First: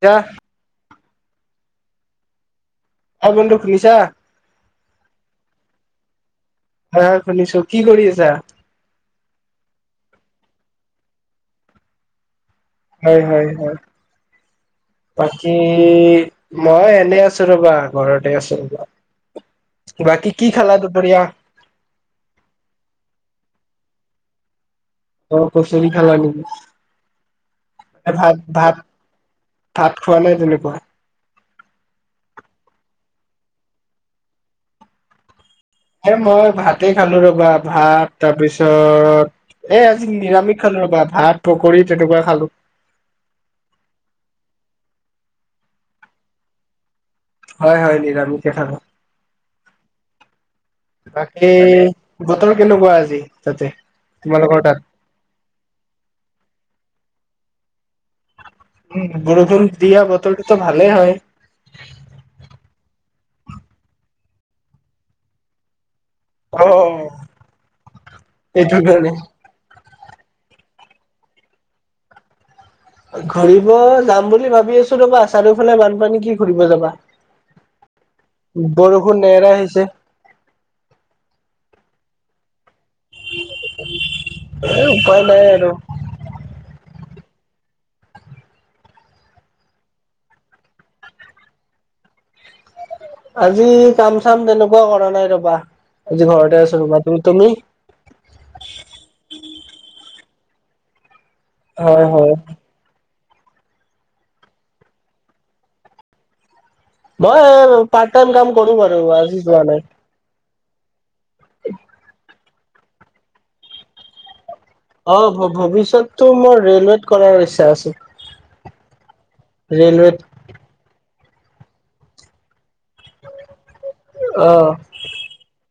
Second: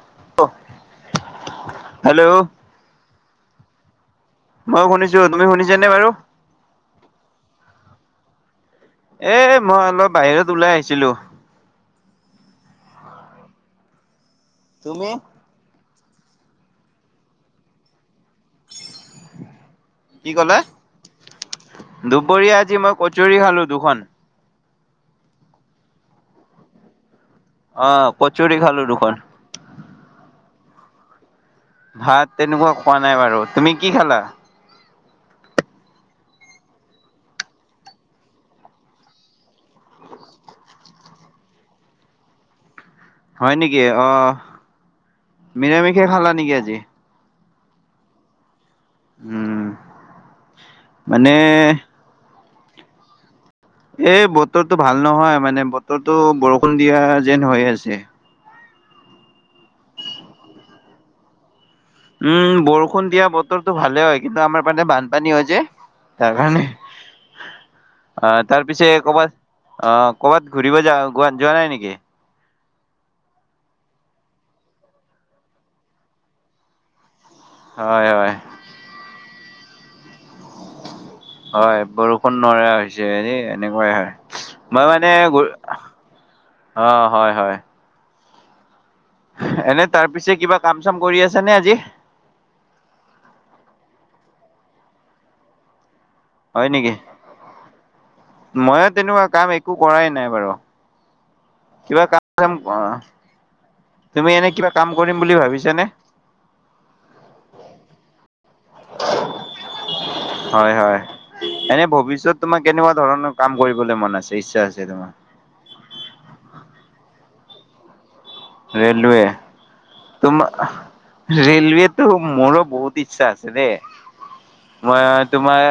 দিয়া। হে'ল্ল' অ বন্ধু শুনিছা? মই শুনিছো, তুমি শুনিছানে বাৰু? হয়, হয়, শুনিছো কি কৰি আছা? এ মই অলপ বাহিৰত ওলাই আহিছিলো। হয়, হয়, হয়, তুমি? কি মই এনেই আছো ৰবা- ঘৰতে আছো বা বাকী কি খালা দুপৰীয়া? দুপৰীয়া আজি মই কচৰি খালো দুখন। অ', কচুৰী খালা নি অ ভাত কচৰি ভাত। খালো দুখন ভাত খোৱা নাই তেনেকুৱা? ভাত তেনেকুৱা খোৱা নাই বাৰু, তুমি কি খালা? এ, মই ভাতেই খালো ৰবা, ভাত তাৰপিছত এ আজি নিৰামিষ খালো ৰবা ভাত পকৰী তেনেকুৱা খালো। হয় নেকি অ, নিৰামিষে খালা নেকি আজি? হয়, হয়, নিৰামিষে খালো। উম, মানে বাকী, বতৰ কেনেকুৱা আজি তাতে? এই তোমালোকৰ তাত? বতৰটো ভাল নহয় মানে বতৰটো বৰষুণ দিয়া যেন হৈ আছে। উ, বৰষুণ দিয়া বতৰটোটো ভালেই হয়। উম, বৰষুণ দিয়া বতৰটো ভালে হয়। কিন্তু আমাৰ মানে বানপানী হয় যে। তাৰ কাৰণে, অ আহ তাৰ সেইটো পিছ কাৰণে ক'বাত অ', ক'ৰবাত ঘূৰিব য যোৱা নাই নেকি? ঘুৰিব যাম বুলি ভাবি আছো ৰবা, চাৰিওফালে বানপানী কি ঘুৰিব যাবা হয়, হয়। বৰষুণ নেহৰা হৈছে। হয়, বৰষুণ নোৱাৰা হৈছে এই এনেকুৱাই হয় এ মই মানে উপায় নাই আৰু অ', হয়, হয়, এনে, তাৰ পিছে কিবা কাম চাম কৰি আছা নে আজি আজি, কাম চাম তেনেকুৱা কৰা নাই ৰবা, আজি ঘৰতে আছো ৰবা তুমি? ময়ো তেনেকুৱা কাম একো কৰাই নাই বাৰু কিবা হয় হয় কাম অ, তুমি এনে কিবা কাম কৰিম বুলি ভাবিছা নে মই, পাৰ্ট টাইম কাম কৰো বাৰু আজি যোৱা নাই হয়, হয়, এনে ভৱিষ্যত তোমাক কেনেকুৱা ধৰণৰ কাম কৰিবলৈ মন আছে ইচ্ছা আছে তোমাৰ? অ', ভৱিষ্যততো মোৰ ৰে'লৱেত কৰাৰ ইচ্ছা আছে। ৰেলৱে ৰেলৱেত তোম ৰেলৱেতো, মোৰো বহুত ইচ্ছা আছে দেই। অ', মই তোমাৰ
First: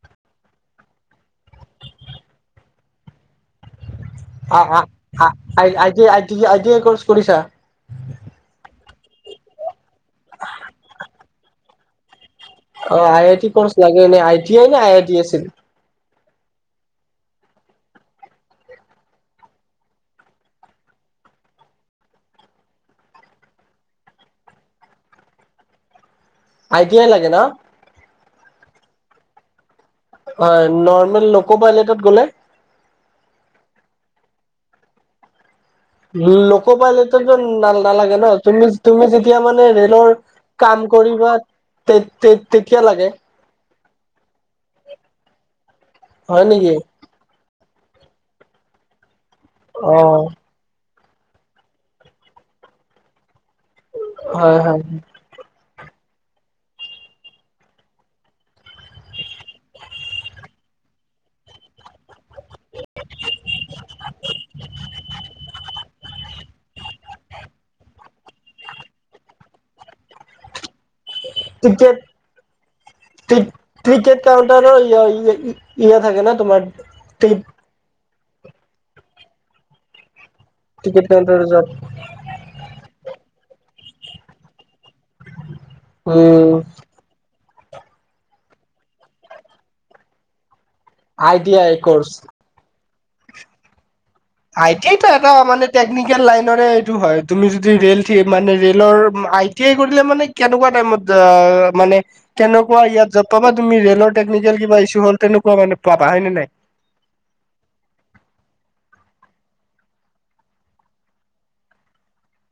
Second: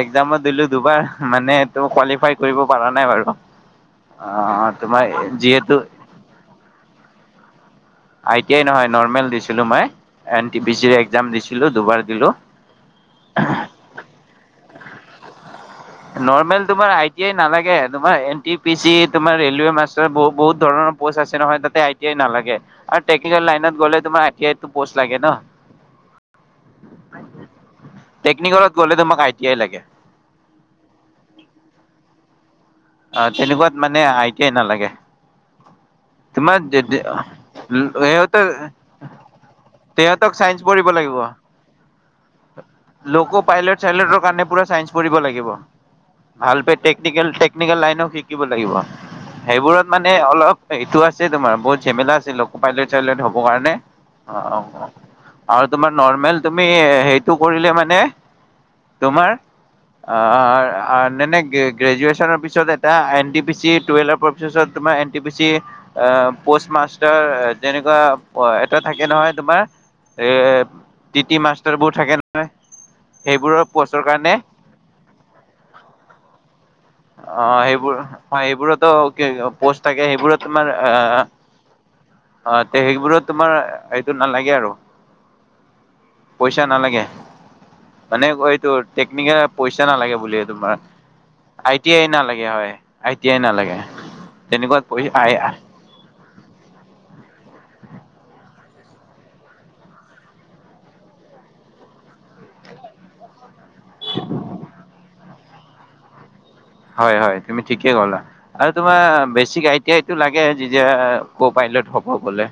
একজামো দিলো দুবাৰ, মানে, ত কোৱালিফাই কৰিব পাৰা নাই বাৰু অ', তোমাৰ আ, আ, যিহেতু ইটি আইটি আইটিয়াই কৰ্চ কৰিছা? আই টি আই নহয় নৰ্মেল দিছিলোঁ মই, এন টি পি চিৰ এক্সাম দিছিলোঁ দুবাৰ দিলোঁ। অ', ই আই টি কৰ্চ লাগে এনে আই টি আই নে আই আই টি আছিল। নৰ্মেল, তোমাৰ আই টি আই নালাগে তোমাৰ এন টি পি চি তোমাৰ ৰেলৱে মাষ্টাৰ বহুত ধৰণৰ পষ্ট আছে নহয়, তাতে আইটিয়াই নালাগে আৰু টেকনিকেল লাইনত গ'লে তোমাৰ আইটিয়াটো পষ্ট লাগে ন। আইটি আই লাগে ন? টেকিনিকেলত গ'লে তোমাক আইটি আই লাগে। হয়, নৰ্মেল লকো পাইলেটত গ'লে? অ' তেনেকুৱাত মানে আই টি আই নালাগে। তোমাৰ লোক পাইলোটত ন' নালাগে ন'? সিহঁতৰ তুমি তুমি যেতিয়া মানে ৰেলৰ সিহঁতক চাইন্স কাম পঢ়িব লাগিব। কৰিবা তে তে তেকিয়া লাগে? চেইলেটৰ কাৰনে পুৰা চাইন্স পঢ়িব লাগিব। হয় নেকি? ভাল্পে টেকনিকেল টেক টেকনিকেল লাইনো শিকিব লাগিব, সেইবোৰত মানে অ', অলপ এইটো আছে তোমাৰ বহুত ঝেমেলা আছে, লোক'পাইলট চাইলট হ'ব কাৰণে অ', হয় হয় অ'। আৰু তোমাৰ নৰ্মেল তুমি সেইটো কৰিলে মানে তোমাৰ অ' নে গ্ৰেজুৱেচনৰ পিছত তাৰিছত এটা এনট পি চি টৱেলাৰ পফিচছত তোমাৰ এনটি পি চি আহ, পষ্ট মাষ্টাৰ তেনেকুৱা এটা থাকে নহয় তোমাৰ? এ টি টি মাষ্টাৰবোৰ তেতিয়া থাকে নহয় তে তেতিয়া সেইবোৰৰ পষ্টৰ ক্ৰিকেট কাৰণে কাউণ্টাৰে ইয়া থাকে ন' তোমাৰ অ' টিকেট সেইবোৰ অ' সেইবোৰতো কি পোষ্ট থাকে সেইবোৰত তোমাৰ আ কাউণ্টাৰ জব অ' তে সেইবোৰত তোমাৰ সেইটো নালাগে আৰু। উম পইচা নালাগে। মানে এইটো টেকনিকেল পইচা নালাগে বুলি এই তোমাৰ। আই টি আই নালাগে হয়। আই টি আই নালাগে। আই তেনেকুৱা টি পই আইটো আই এটা মানে টেকনিকেল লাইনৰে এইটো হয়, তুমি যদি ৰেল থিয় মানে ৰেলৰ আই টি আই কৰিলে মানে কেনেকুৱা টাইমত আ, মানে কেনেকুৱা ইয়াত পাবা তুমি ৰেল টেকনিকেল কিবা ইছু হ'ল তেনেকুৱান পাবা হয় নে নাই? হয় হয় তুমি ঠিকেই কলা। আৰু তোমাৰ বেচিক আই টি আইটো লাগে যে ক' পাইলট হ'ব বোলে।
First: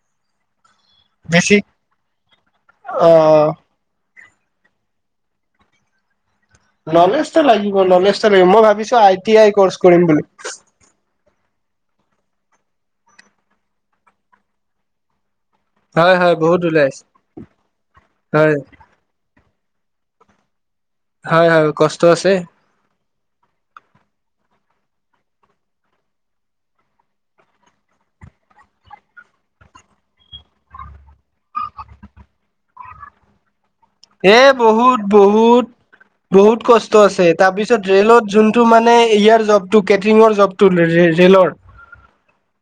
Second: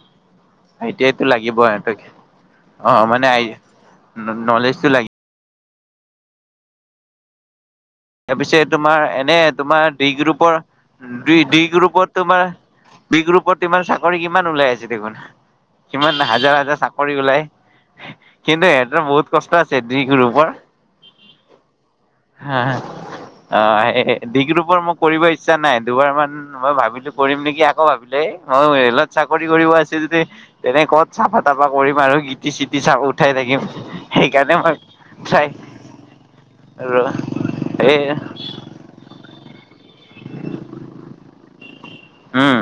[inaudible] আই টি আইটো বেছি লাগিব, এতে অ' মানে নলেজটো লাগিব। নলেজটো লাগিব নলেজ লাগিব। তাৰপিছে মই তোমাৰ ভাবিছোঁ আই টি আই কৰ্চ কৰিম বুলি। বি ডি গ্ৰুপত তোমাৰ ডি গ্ৰুপত তোমাৰ চাকৰি কিমান ওলাই আছে দেখোন। হয় কিমান হয় হাজাৰ বহুত হাজাৰ ওলাইছে চাকৰি ওলাই হয় কিন্তু বহুত কষ্ট আছে ডি গ্ৰুপৰ। হয় হয় কষ্ট আছে। হে, হে। আ, ডি গ্ৰুপৰ মই কৰিব ইচ্ছা নাই। দুবাৰ মান মই ভাবিলো কৰিম নেকি আকৌ ভাবিলো মই ৰেলত চাকৰি কৰিব আছোঁ যদি তেনে ক'ত চাফা তাফা কৰিম আৰু গিটি চিতি চাক উঠাই থাকিম। এ, সেইকাৰণে মই বহুত চাই বহুত বহুত কষ্ট আৰু আছে। তাৰপিছত তাৰিছত এই ৰেলত যোনটো মানে ইয়াৰ জবটো, কেটৰিঙৰ জবটো ৰেলৰ উম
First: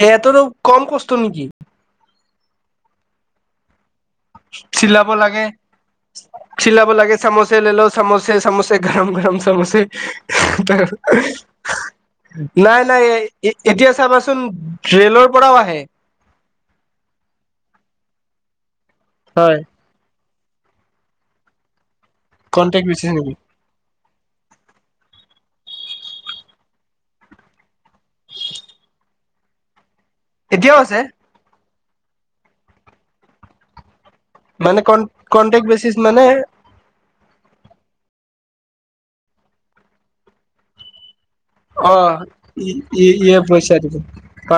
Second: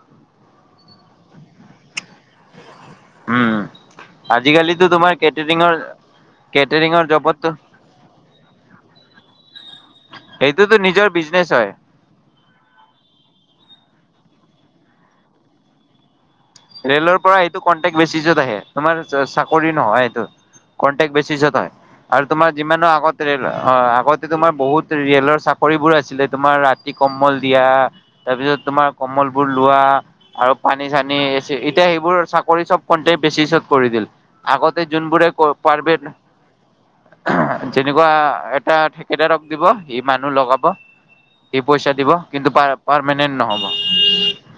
সিহঁতৰো কম কষ্ট নেকি। উম। আজিকালিতো চিলাব তোমাৰ লাগে কেটাৰিঙৰ চিলাব কেটাৰিঙৰ লাগে, জবতো চাম'চে লেল' চাম'চে, গৰম গৰম চাম'চে। সেইটোতো নিজৰ বিজনেচ হয় [unintelligible] নাই নাই, এতিয়া চাবাচোন ৰেলৰপৰাও আহে। ৰেলৰপৰা এইটো কনটেক বেচিছত আহে, তোমাৰ হয় চাকৰি নহয় এইটো। কনটেক্ট বেচিচত হয় আৰু তোমাৰ কন্টেক্ট যিমানো বেচিছ আগত নেকি ৰেল অ' আগতে তোমাৰ বহুত ৰেলৰ চাকৰিবোৰ আছিলে তোমাৰ ৰাতি কম্বল দিয়া তাৰপিছত তোমাৰ কমলবোৰ লোৱা। আৰু এতিয়াও পানী আছে চানী, এতিয়া সেইবোৰ চাকৰি চব কট্ৰেক্ট বেচিছত কৰি দিল। মানে আগতে কন জোনবোৰে কন্টেক্ট বেচিছ পাৰবেট মানে যেনেকুৱা এটা ঠেকেদাৰক দিব সি মানুহ লগাব। সি পইচা অ দিব, কিন্তু ইয়ে পাৰমানেণ্ট পইচা দিব নহব।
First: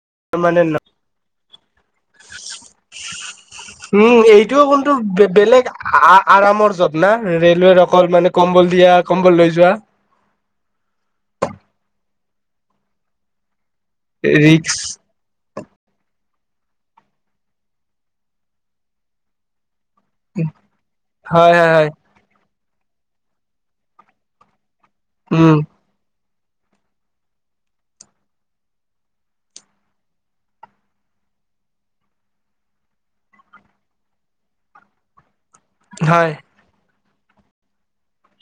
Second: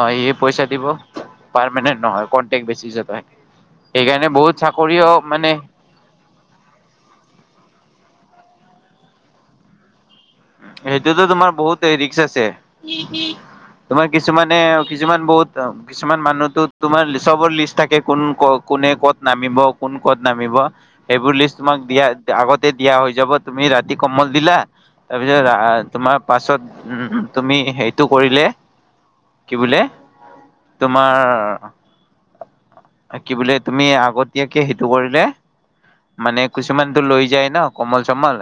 অ'ইয়ে পইচা পাৰমানেণ্ট দিব। পাৰমানেন্ট নহয়, কনটেক বেচিচত হয় সেইকাৰণে বহুত চাকৰিও মানে আ- আৰামৰ যব না ৰেলৱেৰ অকল মানে কম্বল দিয়া কম্বল লৈ যোৱা। সেইটোতো তোমাৰ বহুত ৰিক্স আছে, তোমাৰ কিছুমানে ৰিক্স কিছুমান বহুত কিছুমান মানুহতো তোমাৰ চবৰ লিষ্ট থাকে, কোন ক কোনে ক'ত নামিব। কোন ক'ত নামিব, সেইবোৰ হয় লিষ্ট হয় তোমাক হয় দিয়া আগতে দিয়া হৈ যাব, তুমি ৰাতি কম্বল দিলা উম তাৰপিছত তোমাৰ পাছত উ, তুমি সেইটো কৰিলে কি বোলে? তোমাৰ কি বোলে? তুমি আগতীয়াকে সেইটো কৰিলে হয় মানে কিছুমানতো লৈ যায় ন কম্বল চম্বল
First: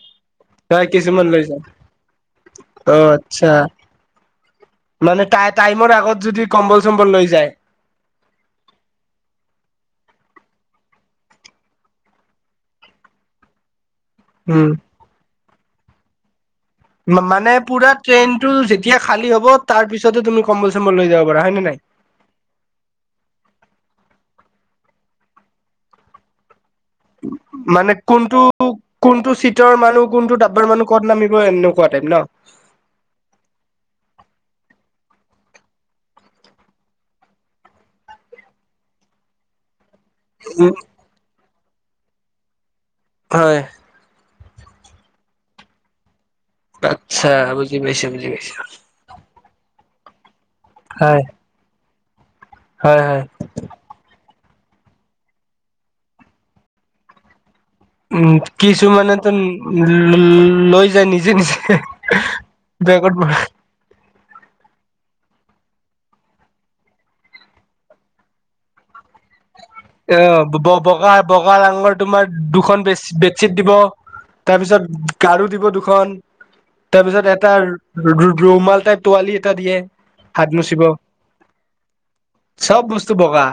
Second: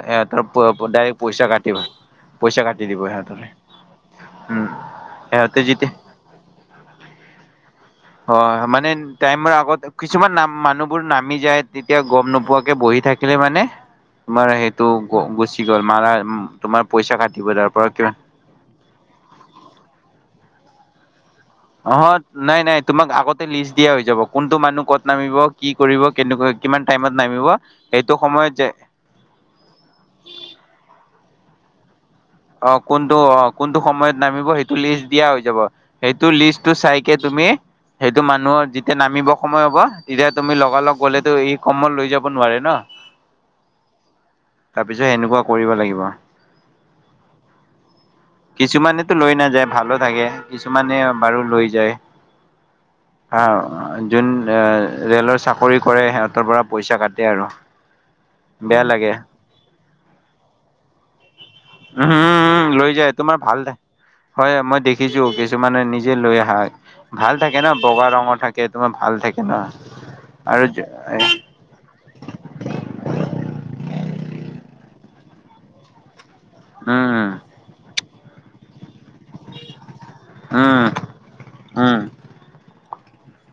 হয় সিহঁতৰ ডাইৰেক্ট কিছুমান লৈ পইচা যাম কাটি [unintelligible] পইচা কাটি অ দিব সিহঁতৰে। আচ্ছা উম, মানে সিহঁতে যেতিয়া টাইমৰ আগত যদি কম্বল-চম্বল লৈ যায় [inaudible] হয়, মানে টাইমৰ আগত কিছুমান নাম- মানুহবোৰ নামি যায়, তেতিয়া গম নোপোৱাকে বহি থাকিলে মানে তোমাৰ উম। সেইটো গুচি গ'ল, মাৰা উ, তোমাৰ পইচা কাটিব মানে তাৰ পৰা পুৰা কিবা ট্ৰেইনতটো যেতিয়া খালী হ'ব তাৰ পিছতে তুমি কম্বল চম্বল লৈ যাব পাৰা, হয় নে নাই? অ', নাই নাই তোমাক আগতে লিষ্ট দিয়া হৈ যাব, কোনটো মানুহ ক'ত নামিব? কি কৰিব? কেনেকুৱা কিমান টাইমত নামিব? মানে সেইটো কোনটো সময়ত যে কোনটো চিটৰ মানুহ, কোনটো ডাব্বাৰ মানুহ কত নামিব এনেকুৱা টাইপ ন? অ', কোনটো অ' কোনটো সময়ত নামিব সেইটো লিষ্ট দিয়া হৈ যাব। সেইটো লিষ্টটো চাই কে তুমি সেইটো মানুহৰ যেতিয়া নামিব সময় হ'ব তেতিয়া তুমি উম লগা লগ কলেতো ই কম্বল লৈ যাব নোৱাৰে ন। হয়। তাৰপিছত এনেকুৱা কৰিব লাগিব। আচ্ছা, বুজি পাইছোঁ, বুজি পাইছোঁ। কিছুমানেতো লৈ নাযায়, ভালো থাকে। কিছুমানে হয় বাৰু লৈ যায়। হয়, হয়। অ', ‌ যোন ৰেলৰ চাকৰি কৰে সিহঁতৰ পৰা পইচা কাটে আৰু। উম, বেয়া লাগে কিছুমানেতো লৈ যায় নিজে নিজে। উম, উম লৈ বেগত যায় তোমাৰ ভাল দে হয়, মই দেখিছোঁ, কিছুমানে নিজে লৈ আহা। ভাল থাকে ন? বগা ৰঙৰ থাকে, তোমাৰ ভাল থাকে। [unintelligible] অ', আৰু বগা- বগা ৰঙৰ তোমাৰ দুখন বে-বেডশিট দিব, তাৰপিছত গাৰু দিব দুখন। তাৰপিছত উম এটা ৰুমাল টাইপ টোৱালি। দিয়ে, হাত উম মুচিব, উম চব বস্তু বগা।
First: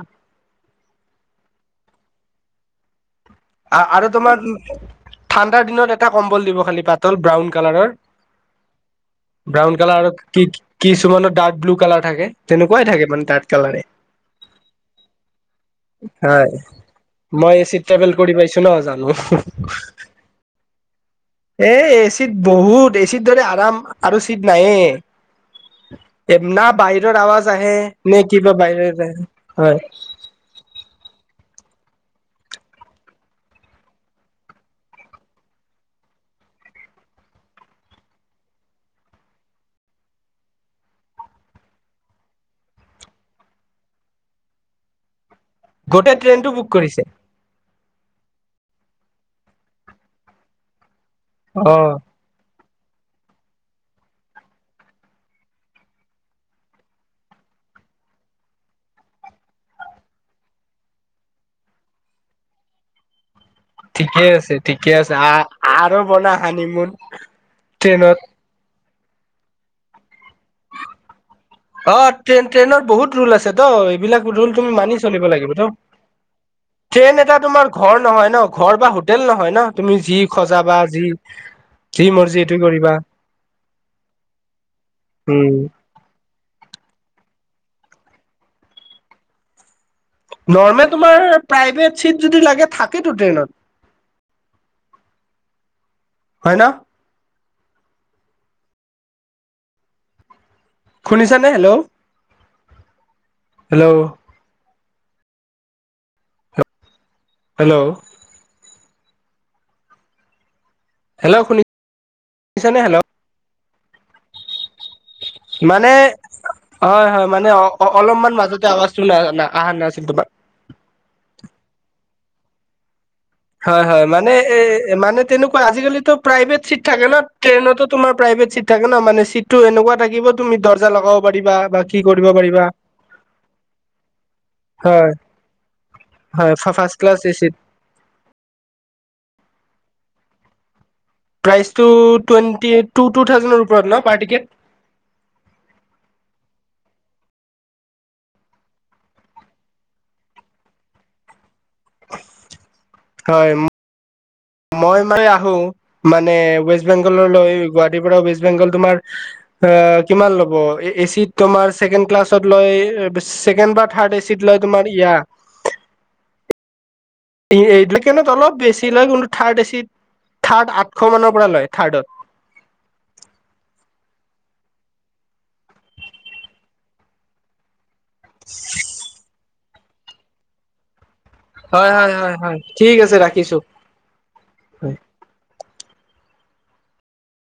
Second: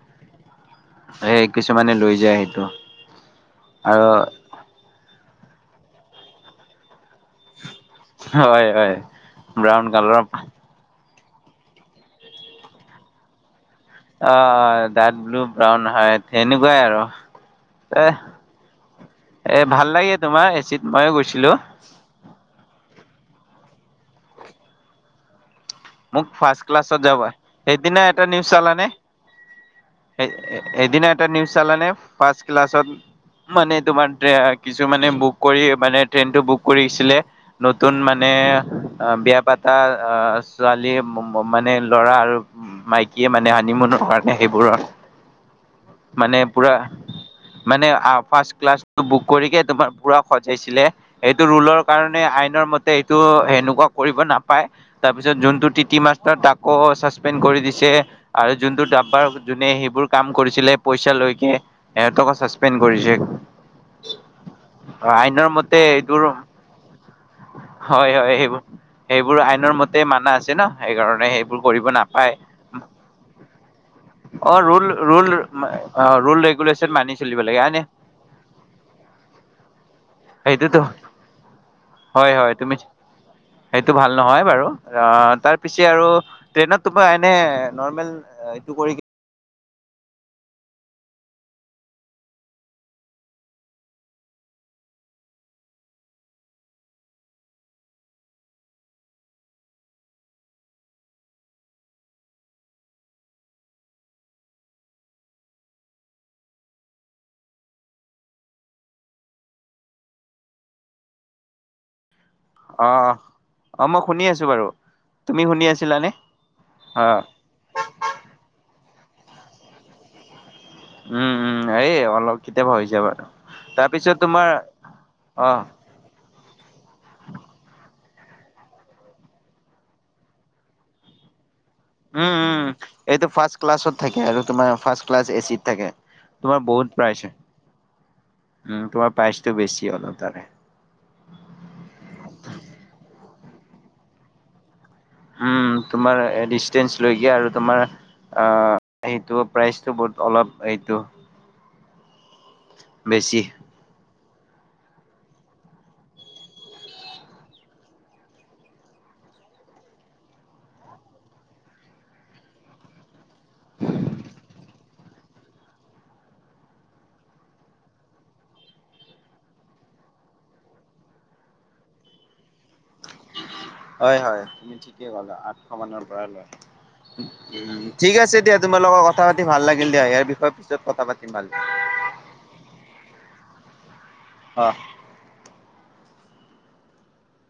সেই কিছুমানে লৈ যায় সেইটো। অ', আৰু তোমাৰ ঠাণ্ডাৰ দিনত এটা কম্বল দিব খালি পাতল ব্ৰাউন কালাৰৰ। হয় হয় ব্ৰাউন কালাৰ আৰু কি? কিছুমানৰ ডাৰ্ক ব্লু কালাৰ থাকে, তেনেকুৱাই থাকে মানে ডাৰ্ক কালাৰে। অ', অ', ডাৰ্ক ব্লু, ব্ৰাউন, হোৱাইট হয় সেনেকুৱাই আৰু মই এচিত এ। ট্ৰেভেল কৰি পাইছোঁ ন জানো। এ ভাল লাগে তোমাৰ এচিত ময়োঁ গৈছোঁ। এ এচিত বহুত, এচিত দৰে আৰাম আৰু চিট মোক নায়েই। ফাৰ্ষ্ট না ক্লাছত যাব বাহিৰৰ আৱাজ আহে, সেইদিনা নে কিবা বাহিৰ [unintelligible] এ-এদিনা এটা নিউজ চালানে? ফাৰ্ষ্ট ক্লাছত মানে তোমাৰ কিছুমানে বুক কৰি, মানে ট্ৰেইনটো বুক কৰিছিলে নতুন মানে, বিয়া পাতা আহ ছোৱালীয়ে মানে ল'ৰা আৰু মাইকীয়ে মানে হানিমুনৰ কাৰণে সেইবোৰৰ গোটেই মানে ট্ৰেইনটো বুক পুৰা কৰিছে মানে ফাৰ্ষ্ট ক্লাছ বুক কৰিকে তোমাৰ পুৰা সজাইছিলে। এইটো ৰুলৰ অ কাৰণে আইনৰ মতে এইটো সেনেকুৱা কৰিব নাপায়। তাৰপিছত যোনটো টি, টি মাষ্টাৰ তাকো ছাছপেণ্ড কৰি দিছে। আৰু যোনটো ডাব্বাৰ যোনে সেইবোৰ কাম কৰিছিলে পইচা লৈকে এহতটকো চাচপেণ্ড কৰিছে ঠিকে আছে, ঠিকে আছে আ আইনৰ মতে আৰু এইটোৰ বনা হনিমুন হয় ট্ৰেইনত হয় সেইবোৰ সেইবোৰ আইনৰ মতে মানা আছে ন সেইকাৰণে সেইবোৰ কৰিব অ', নাপায় ট্ৰেইন ট্ৰেইনত বহুত ৰুল আছে ত এইবিলাক ৰুল তুমি মানি চলিব লাগিব ত' অ', ৰুল ৰেগুলেশ্যন মানি ট্ৰেইন এটা চলিব লাগে তোমাৰ হয়নে ঘৰ নহয় ন ঘৰ বা হোটেল নহয় ন তুমি যি সেইটোতো সজাবা যি [inaudible] যি হয় মৰ্জি হয় এইটোৱে তুমি কৰিবা। সেইটো ভাল নহয় বাৰু আহ উম তাৰ পিছে আৰু ট্ৰেইনত তো এনে নৰ্মেল এইটো কৰি নৰ্মেল তোমাৰ প্ৰাইভেট চিট যদি লাগে থাকেতো ট্ৰেইনত হয় ন। শুনিছানে হেল্ল' হেল্ল'। হেল্ল'। হেল্ল' শুনি অ', অ', মই শুনি আছোঁ বাৰু তুমি শুনি আছিলানে? অ', হয়, হয় মানে অ', অলপমান মাজতে আৱাজটো ন অহা নাছিল তোমাৰ উম, উম এই অলপ কেতিয়াবা হৈ যায় বাৰু হয়, হয় তাৰপিছত মানে তোমাৰ এ মানে অ তেনেকুৱা আজিকালিতো প্ৰাইভেট চিট থাকে ন ট্ৰেইনতো তোমাৰ প্ৰাইভেট চিট থাকে ন মানে চিটটো এনেকুৱা থাকিব তুমি দৰ্জা লগাব পাৰিবা বা কি কৰিব উম, পাৰিবা উম এইটো ফাৰ্ষ্ট ক্লাছত থাকে আৰু তোমাৰ ফাৰ্ষ্ট হয় ক্লাছ এচি ত থাকে হয় তোমাৰ ফাৰ্ষ্ট বহুত ক্লাছ প্ৰাইছে এ চিত উ তোমাৰ প্ৰাইচটো বেছি অলপ তাৰে প্ৰাইচ টো টুৱেণ্টি টু টু থাউজেণ্ডৰ ওপৰত ন পাৰ টিকেট। উম, তোমাৰ ডিস্টেঞ্চ লৈকে আৰু তোমাৰ সেইটো প্ৰাইচটো বহুত অলপ এইটো বেছি। হয় মই মানে আহো মানে ৱেষ্ট বেংগললৈ গুৱাহাটীৰ পৰা ৱেষ্ট বেংগল তোমাৰ এ কিমান ল'ব এচিত তোমাৰ ছেকেণ্ড ক্লাছত লৈ বেছি ছেকেণ্ড বা থাৰ্ড এ চিত লয় তোমাৰ ইয়া এই এইবিলাক নত অলপ বেছি লয় কিন্তু থাৰ্ড এচিত থাৰ্ড আঠশমানৰ পৰা লয় থাৰ্ডত হয়, হয় তুমি ঠিকে ক'লা আঠশ মানৰ পৰা লোৱা উম ঠিক আছে দিয়া তোমাৰ লগত কথা পাতি ভাল লাগিল দিয়া ইয়াৰ বিষয়ে পিছত কথা পাতিম আৰু। হয়, হয়, হয়, হয় ঠিক আছে ৰাখিছোঁ। অ'।